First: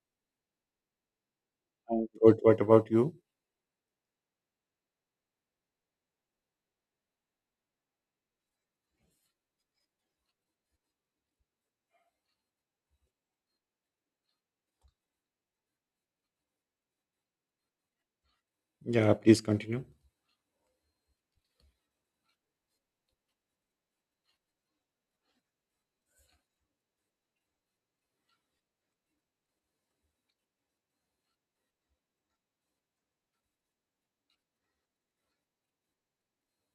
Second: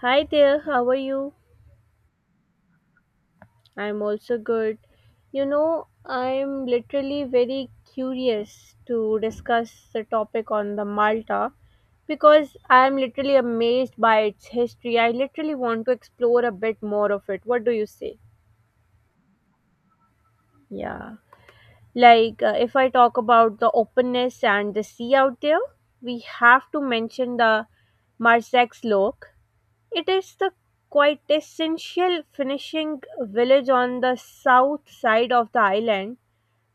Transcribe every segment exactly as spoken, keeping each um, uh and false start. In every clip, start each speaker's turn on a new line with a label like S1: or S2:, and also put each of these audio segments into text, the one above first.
S1: Hi there, how are you?
S2: I'm good. What about you?
S1: I'm also good. You know, I'm literally very curious to discuss the topic on the Malta because I'm literally amazed by its history. I literally want to explore a bit more of it. What do you say?
S2: Yeah, please continue.
S1: Yeah. Like, uh, if I talk about the openness and the sea out there, we have to mention the Marsex Loch. It is the quintessential finishing village on the south side of the island,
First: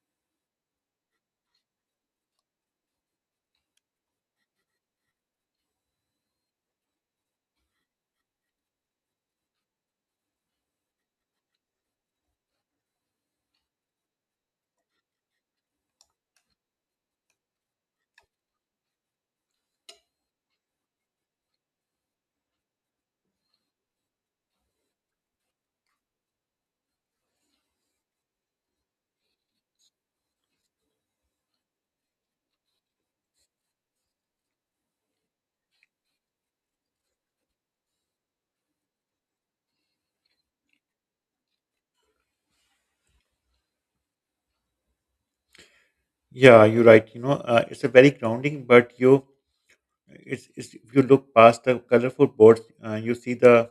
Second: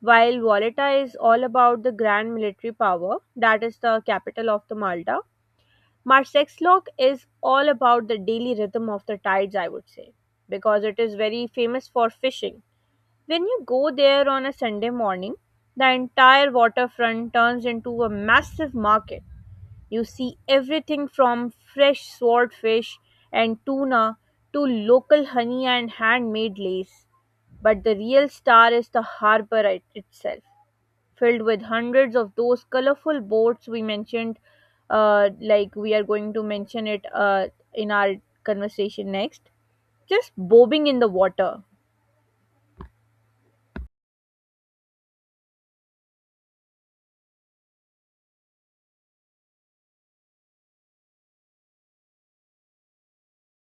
S1: while Valletta is all about the grand military power that is the capital of the Malta. Marsexlock is all about the daily rhythm of the tides, I would say, because it is very famous for fishing. When you go there on a Sunday morning, the entire waterfront turns into a massive market. You see everything from fresh swordfish and tuna to local honey and handmade lace. But the real star is the harbor it- itself, filled with hundreds of those colorful boats we mentioned, uh, like we are going to mention it uh, in our conversation next, just bobbing in the water.
S2: Yeah, you're right. You know, uh, it's a very grounding, but you, it's, it's if you look past the colorful boards, uh, you see the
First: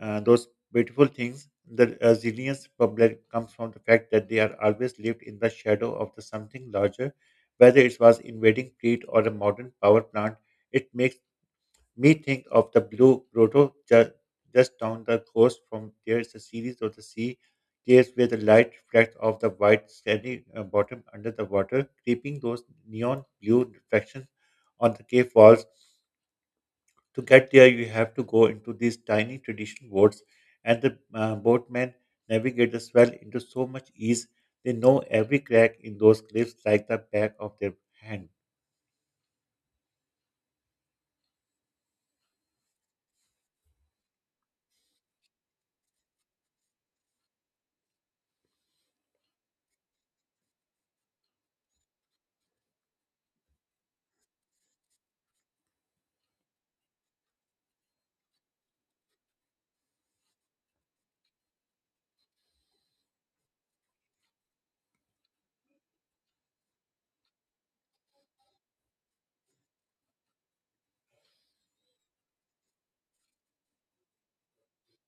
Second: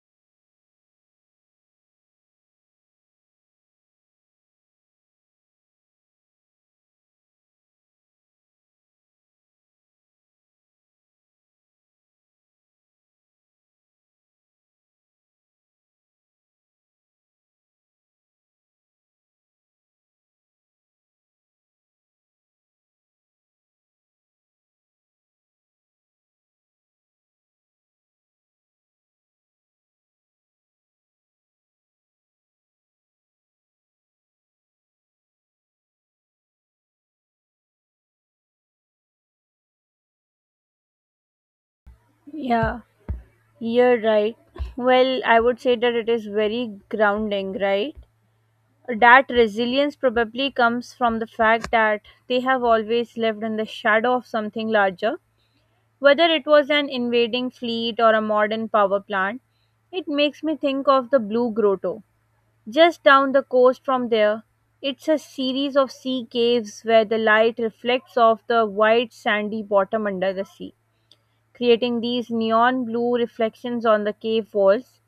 S2: uh, those beautiful things. The resilience problem comes from the fact that they are always lived in the shadow of the something larger, whether it was invading fleet or a modern power plant. It makes me think of the blue grotto ju- just down the coast from there is a series of the sea caves where the light reflects off the white sandy uh, bottom under the water, creeping those neon blue reflections on the cave walls. To get there, you have to go into these tiny traditional boats, and the uh, boatmen navigate the swell into so much ease. They know every crack in those cliffs like the back of their hand.
S1: Yeah. You're right. Well, I would say that it is very grounding, right? That resilience probably comes from the fact that they have always lived in the shadow of something larger, whether it was an invading fleet or a modern power plant. It makes me think of the Blue Grotto. Just down the coast from there, it's a series of sea caves where the light reflects off the white sandy bottom under the sea, creating these neon blue reflections on the cave walls,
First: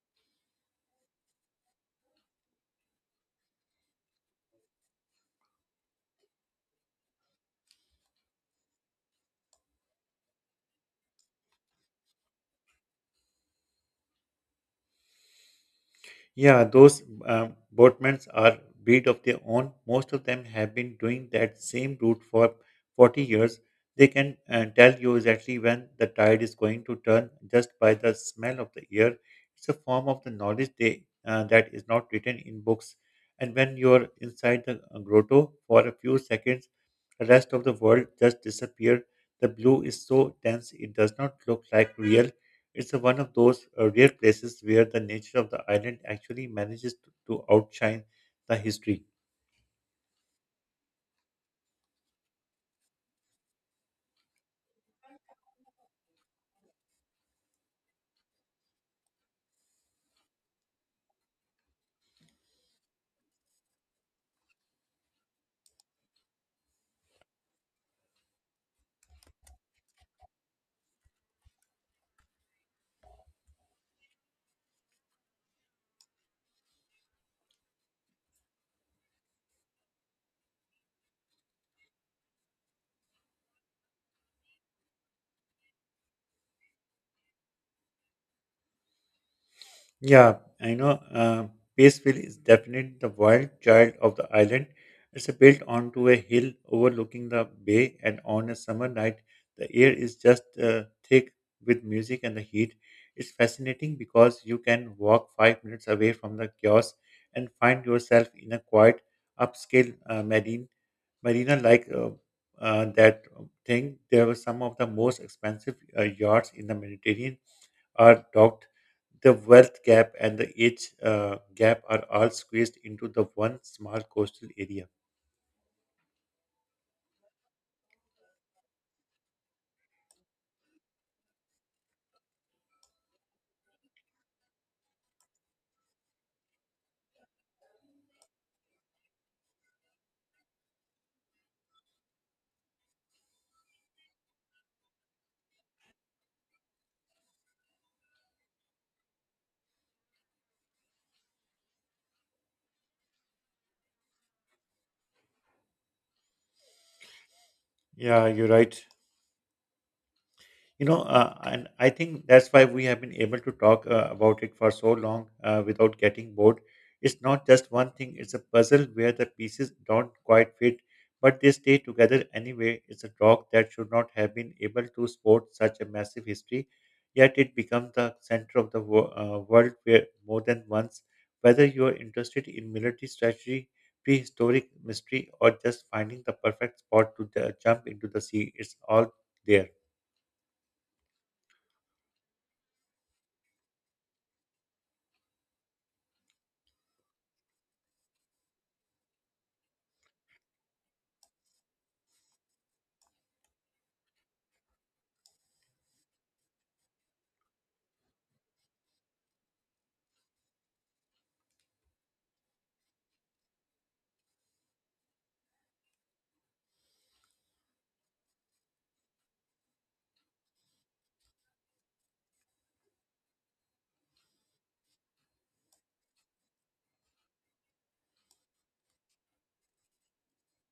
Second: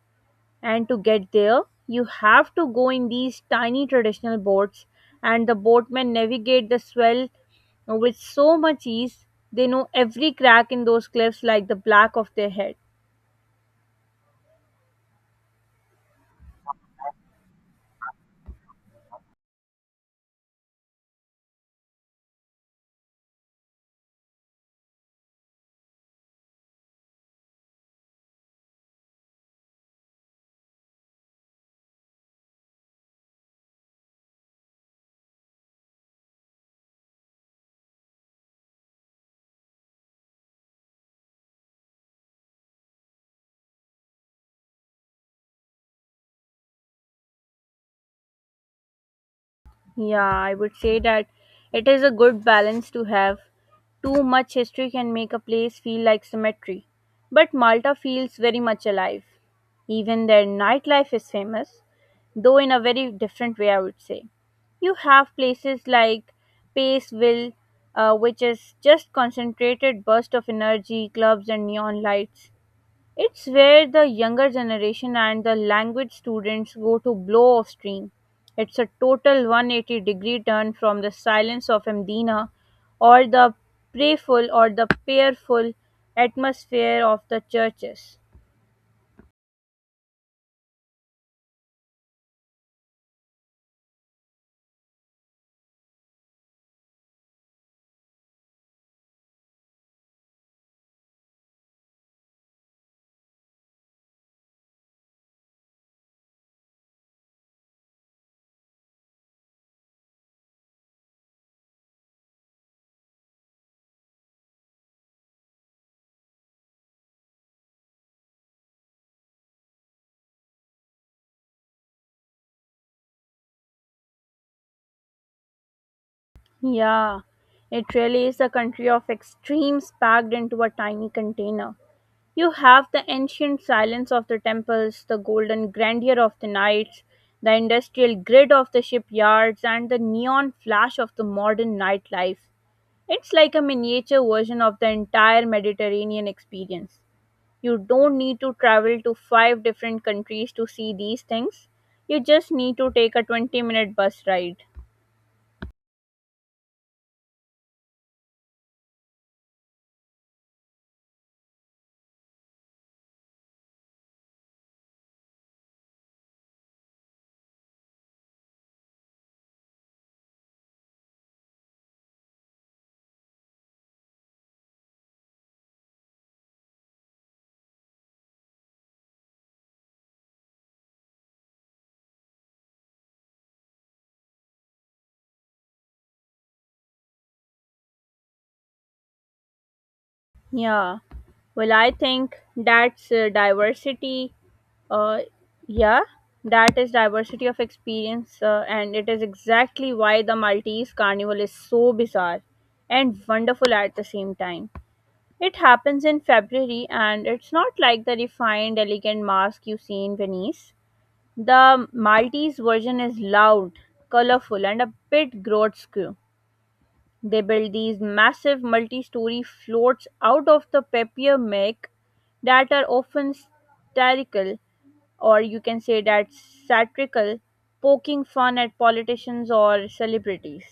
S1: and to get there, you have to go in these tiny traditional boats, and the boatmen navigate the swell with so much ease. They know every crack in those cliffs like the black of their head.
S2: Yeah, those um, boatmen are breed of their own. Most of them have been doing that same route for forty years. They can uh, tell you exactly when the tide is going to turn just by the smell of the air. It's a form of the knowledge they, uh, that is not written in books. And when you're inside the uh, grotto for a few seconds, the rest of the world just disappears. The blue is so dense it does not look like real. It's a one of those uh, rare places where the nature of the island actually manages to, to outshine the history.
S1: Yeah, I would say that it is a good balance to have. Too much history can make a place feel like cemetery, but Malta feels very much alive. Even their nightlife is famous, though in a very different way, I would say. You have places like Paceville, uh, which is just concentrated burst of energy, clubs and neon lights. It's where the younger generation and the language students go to blow off steam. It's a total one hundred eighty degree turn from the silence of Amdina or the prayerful or the prayerful atmosphere of the churches.
S2: Yeah, I know. Uh, Paceville is definitely the wild child of the island. It's built onto a hill overlooking the bay, and on a summer night, the air is just uh, thick with music and the heat. It's fascinating because you can walk five minutes away from the kiosk and find yourself in a quiet, upscale uh, marine marina like uh, uh, that thing there were some of the most expensive uh, yachts in the Mediterranean are docked. The wealth gap and the age uh, gap are all squeezed into the one small coastal area.
S1: Yeah, it really is a country of extremes packed into a tiny container. You have the ancient silence of the temples, the golden grandeur of the nights, the industrial grid of the shipyards, and the neon flash of the modern nightlife. It's like a miniature version of the entire Mediterranean experience. You don't need to travel to five different countries to see these things. You just need to take a twenty minute bus ride.
S2: Yeah, you're right. You know, uh, and I think that's why we have been able to talk uh, about it for so long uh, without getting bored. It's not just one thing, it's a puzzle where the pieces don't quite fit but they stay together anyway. It's a dog that should not have been able to sport such a massive history, yet it becomes the center of the wo- uh, world where more than once, whether you are interested in military strategy, prehistoric mystery, or just finding the perfect spot to uh, jump into the sea, it's all there.
S1: Yeah. Well, I think that's uh, diversity. Uh, yeah, that is diversity of experience, uh, and it is exactly why the Maltese Carnival is so bizarre and wonderful at the same time. It happens in February, and it's not like the refined, elegant mask you see in Venice. The Maltese version is loud, colorful, and a bit grotesque. They built these massive multi story floats out of the papier mache that are often satirical, or you can say that satirical, poking fun at politicians or celebrities.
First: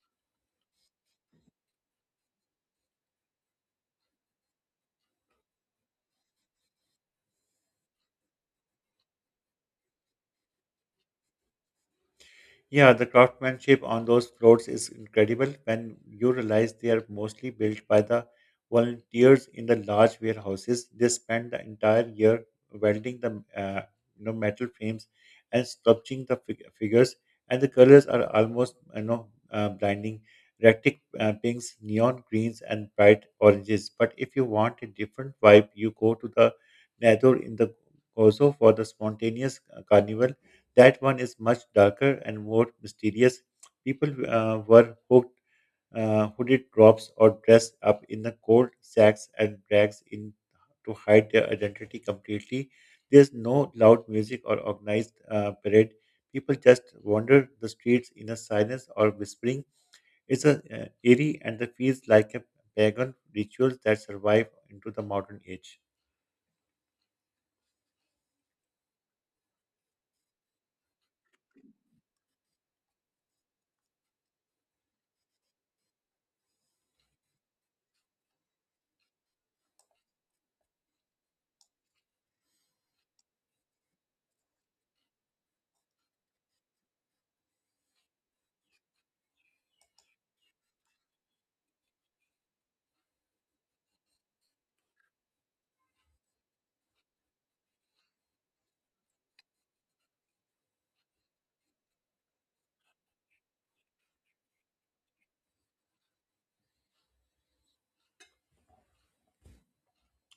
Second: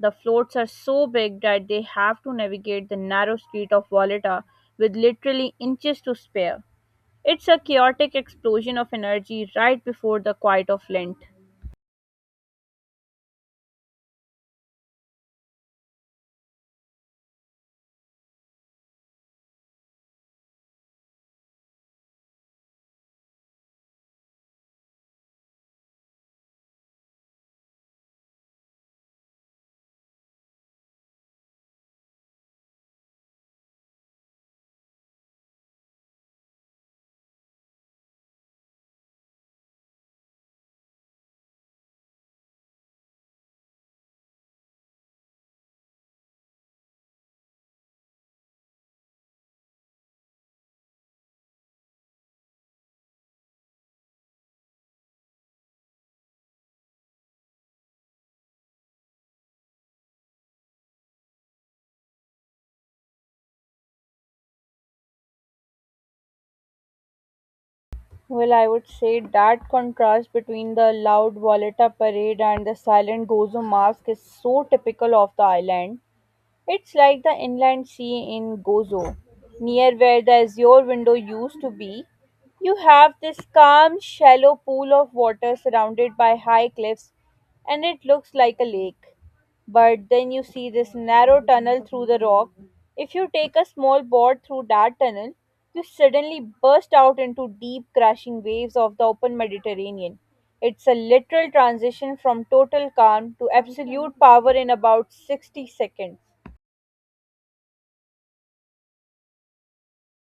S1: The floats are so big that they have to navigate the narrow street of Volata with literally inches to spare. It's a chaotic explosion of energy right before the quiet of Lent.
S2: Yeah, the craftsmanship on those floats is incredible when you realize they are mostly built by the volunteers in the large warehouses. They spend the entire year welding the uh, you know metal frames and sculpting the fig- figures, and the colors are almost you know uh, blinding. Erratic uh, pinks, neon greens, and bright oranges. But if you want a different vibe, you go to the Nador in the Gozo for the spontaneous uh, carnival. That one is much darker and more mysterious. People uh, were hooked, uh, hooded drops or dressed up in the cold sacks and rags in to hide their identity completely. There's no loud music or organized uh, parade. People just wander the streets in a silence or whispering. It's a uh, eerie and it feels like a pagan rituals that survive into the modern age.
S1: Well, I would say that contrast between the loud Volata parade and the silent Gozo mask is so typical of the island. It's like the inland sea in Gozo, near where the azure window used to be. You have this calm, shallow pool of water surrounded by high cliffs, and it looks like a lake. But then you see this narrow tunnel through the rock. If you take a small board through that tunnel, you suddenly burst out into deep, crashing waves of the open Mediterranean. It's a literal transition from total calm to absolute power in about sixty seconds.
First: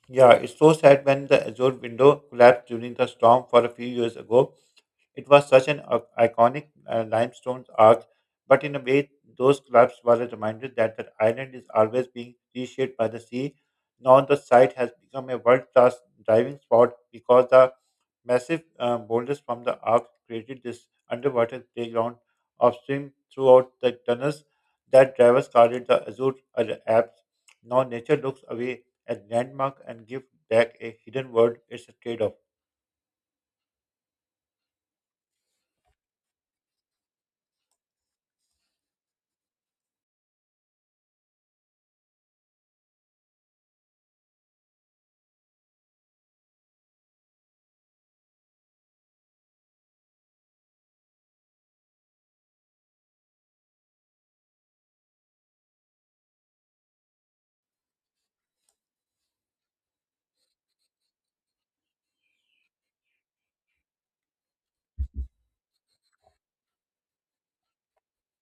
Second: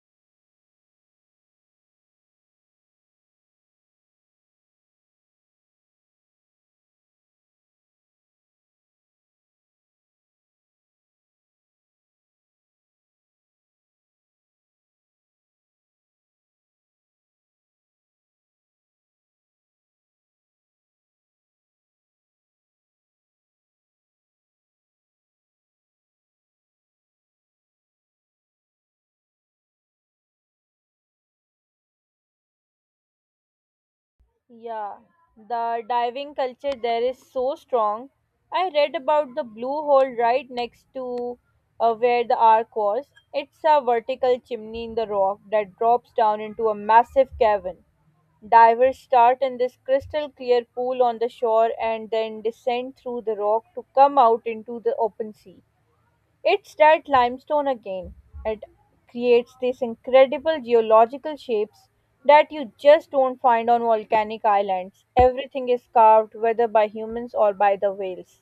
S2: Yeah, it's so sad when the Azure window collapsed during the storm for a few years ago. It was such an uh, iconic uh, limestone arch, but in a way, those collapses were a reminder that the island is always being reshaped by the sea. Now the site has become a world-class diving spot because the massive uh, boulders from the arc created this underwater playground upstream throughout the tunnels that drivers guarded the Azure Ar- Alps. Now nature looks away at landmark and gives back a hidden world. It's a trade-off.
S1: Yeah, the diving culture there is so strong. I read about the blue hole right next to uh, where the ark was. It's a vertical chimney in the rock that drops down into a massive cavern. Divers start in this crystal clear pool on the shore and then descend through the rock to come out into the open sea. It's that limestone again. It creates these incredible geological shapes that you just don't find on volcanic islands. Everything is carved, whether by humans or by the whales.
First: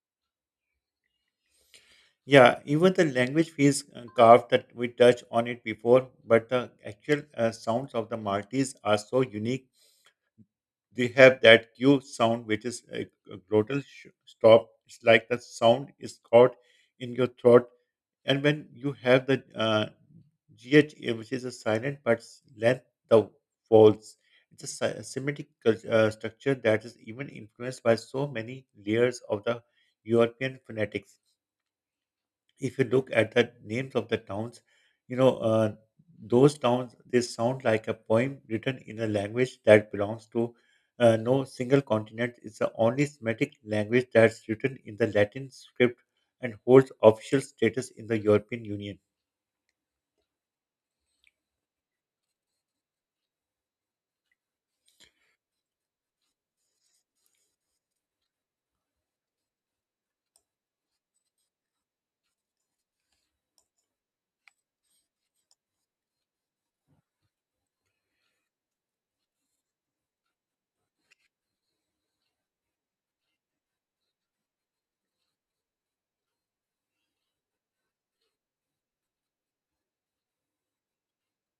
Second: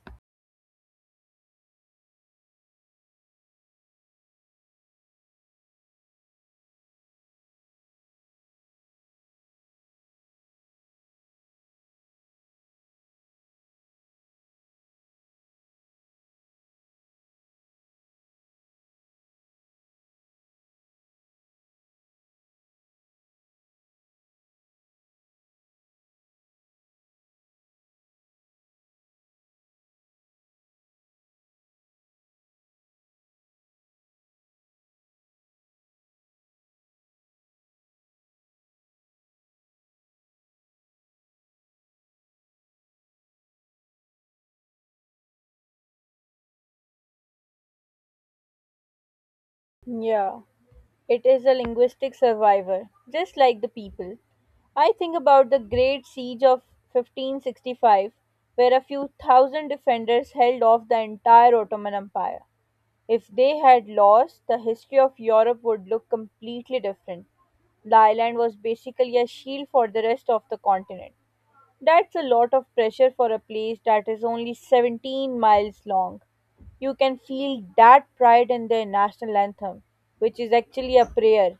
S2: Yeah, even the language feels uh, carved that we touched on it before, but the actual uh, sounds of the Maltese are so unique. They have that Q sound, which is a, a glottal sh- stop. It's like the sound is caught in your throat. And when you have the uh, G H, uh, which is a silent but s- length, the folds, it's a, si- a Semitic cul- uh, structure that is even influenced by so many layers of the European phonetics. If you look at the names of the towns, you know, uh, those towns, they sound like a poem written in a language that belongs to uh, no single continent. It's the only Semitic language that's written in the Latin script and holds official status in the European Union.
S1: Yeah, it is a linguistic survivor, just like the people. I think about the Great Siege of fifteen sixty-five, where a few thousand defenders held off the entire Ottoman Empire. If they had lost, the history of Europe would look completely different. The island was basically a shield for the rest of the continent. That's a lot of pressure for a place that is only seventeen miles long. You can feel that pride in their national anthem, which is actually a prayer.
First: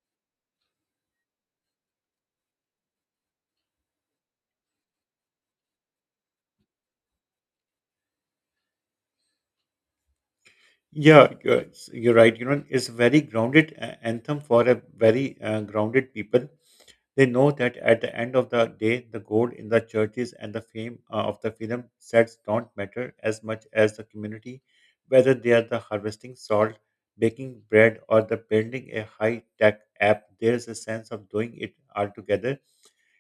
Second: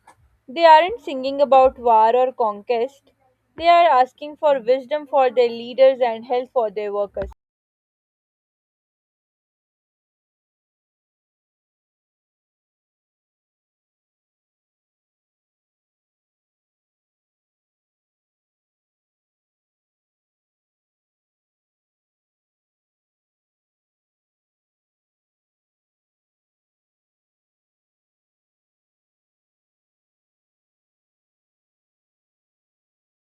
S1: They aren't singing about war or conquest, they are asking for wisdom for their leaders and health for their workers.
S2: Yeah, you're, you're right. You know, it's a very grounded uh, anthem for a very uh, grounded people. They know that at the end of the day, the gold in the churches and the fame uh, of the film sets don't matter as much as the community, whether they are the harvesting salt, baking bread, or the building a high tech app. There is a sense of doing it all together.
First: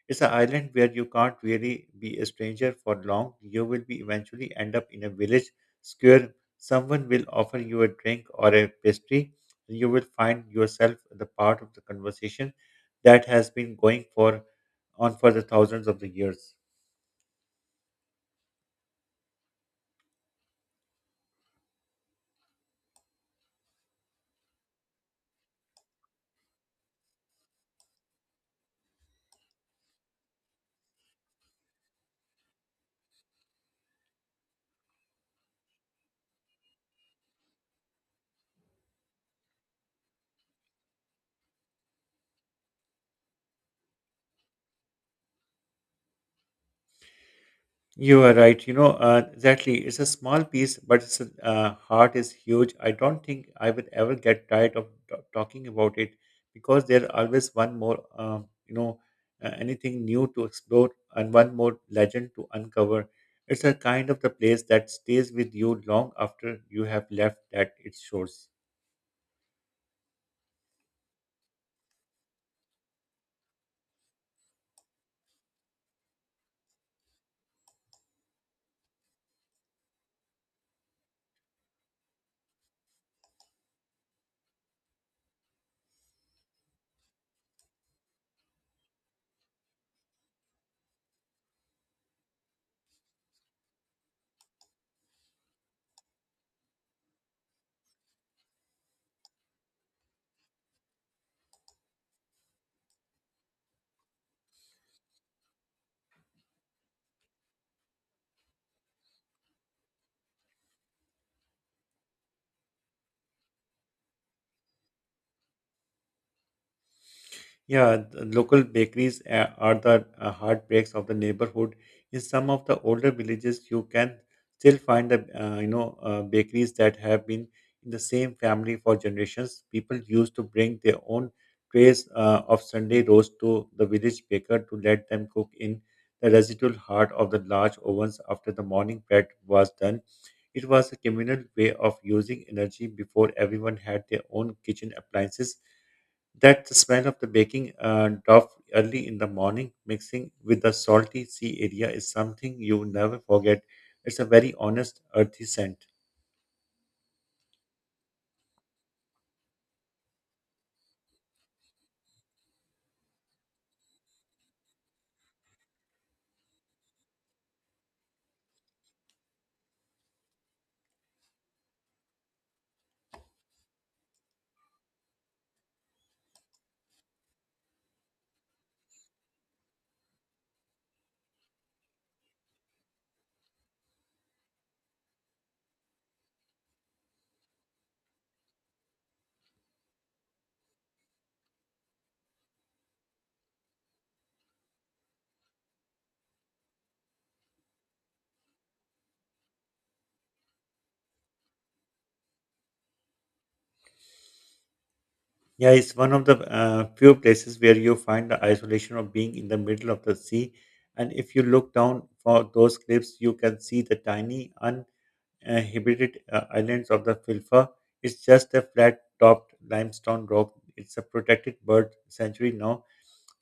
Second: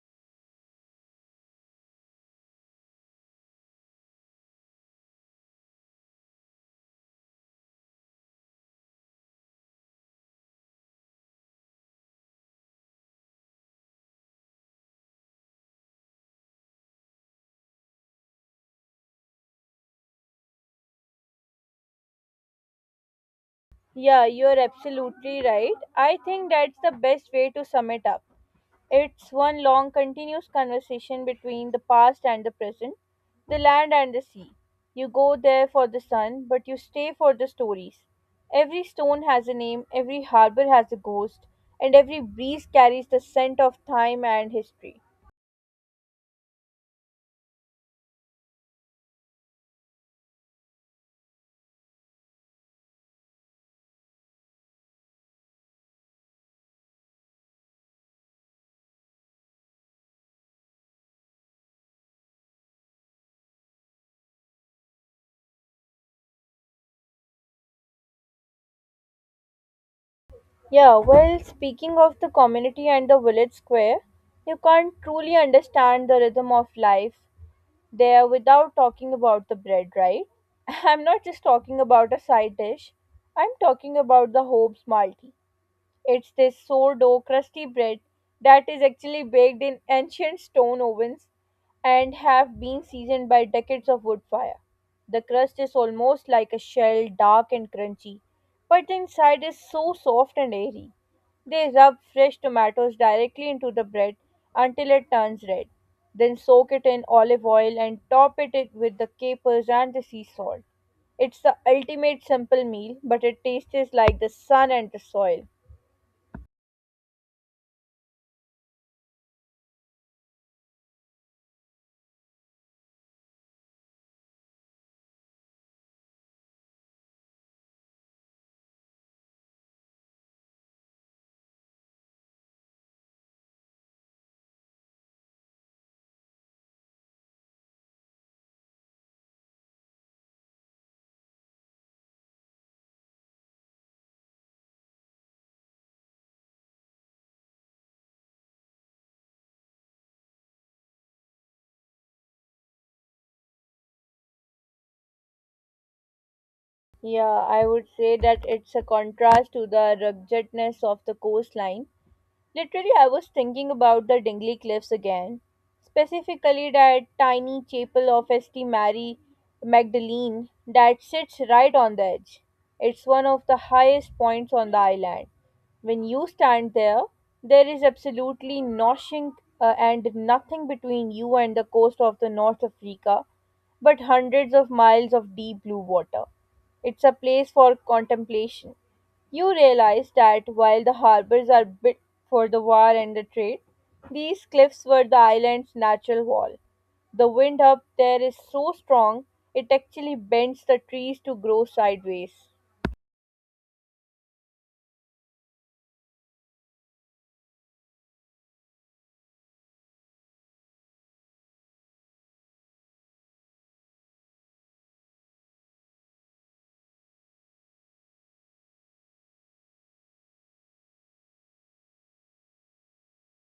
S2: It's an island where you can't really be a stranger for long. You will be eventually end up in a village square. Someone will offer you a drink or a pastry, and you will find yourself the part of the conversation that has been going for on for the thousands of the years.
S1: Yeah, you're absolutely right. I think that's the best way to sum it up. It's one long, continuous conversation between the past and the present, the land and the sea. You go there for the sun, but you stay for the stories. Every stone has a name, every harbor has a ghost, and every breeze carries the scent of time and history.
S2: You are right. You know, uh, exactly. It's a small piece, but its uh, heart is huge. I don't think I would ever get tired of t- talking about it because there's always one more, um, you know, uh, anything new to explore and one more legend to uncover. It's a kind of the place that stays with you long after you have left that its shores.
S1: Yeah, well, speaking of the community and the village square, you can't truly understand the rhythm of life there without talking about the bread, right? I'm not just talking about a side dish, I'm talking about the Hobbs multi. It's this sourdough crusty bread that is actually baked in ancient stone ovens and have been seasoned by decades of wood fire. The crust is almost like a shell, dark and crunchy, but the inside is so soft and airy. They rub fresh tomatoes directly into the bread until it turns red, then soak it in olive oil and top it it with the capers and the sea salt. It's the ultimate simple meal, but it tastes like the sun and the soil.
S2: Yeah, the local bakeries uh, are the uh, heartbreaks of the neighborhood. In some of the older villages, you can still find the uh, you know uh, bakeries that have been in the same family for generations. People used to bring their own trays uh, of Sunday roast to the village baker to let them cook in the residual heart of the large ovens after the morning bread was done. It was a communal way of using energy before everyone had their own kitchen appliances that the smell of the baking uh, dough early in the morning, mixing with the salty sea area, is something you never forget. It's a very honest, earthy scent.
S1: Yeah, I would say that it's a contrast to the ruggedness of the coastline. Literally, I was thinking about the Dingley Cliffs again, specifically that tiny chapel of saint Mary Magdalene that sits right on the edge. It's one of the highest points on the island. When you stand there, there is absolutely nothing uh, and nothing between you and the coast of the North Africa, but hundreds of miles of deep blue water. It's a place for contemplation. You realize that while the harbors are built for the war and the trade, these cliffs were the island's natural wall. The wind up there is so strong, it actually bends the trees to grow sideways.
S2: Yeah, it's one of the uh, few places where you find the isolation of being in the middle of the sea. And if you look down for those cliffs, you can see the tiny, uh, Hebridean uh, islands of the Filfa is just a flat-topped limestone rock. It's a protected bird sanctuary now.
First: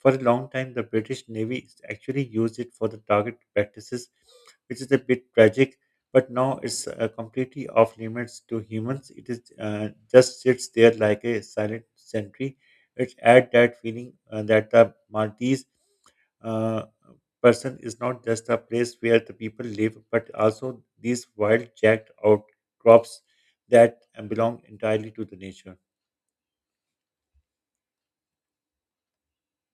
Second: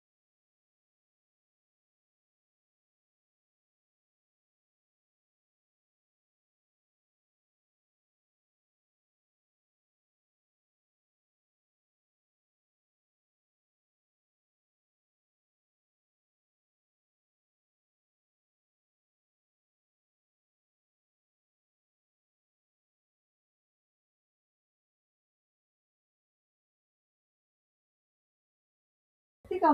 S2: For a long time, the British Navy actually used it for the target practices, which is a bit tragic. But now it's uh, completely off limits to humans. It is uh, just sits there like a silent sentry. It adds that feeling uh, that the Maltese uh, person is not just a place where the people live, but also these wild jacked outcrops that belong entirely to the nature.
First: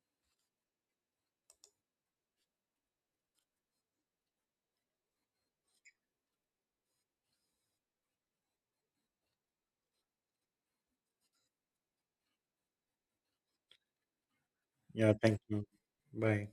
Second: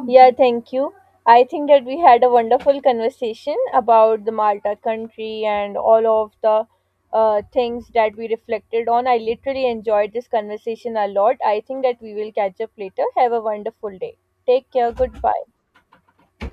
S1: Yeah, thank you. I think that we had a wonderful conversation about the Malta country and all of the uh, things that we reflected on. I literally enjoyed this conversation a lot. I think that we will catch up later. Have a wonderful day. Take care.
S2: Yeah, thank
S1: Goodbye.
S2: you. Bye.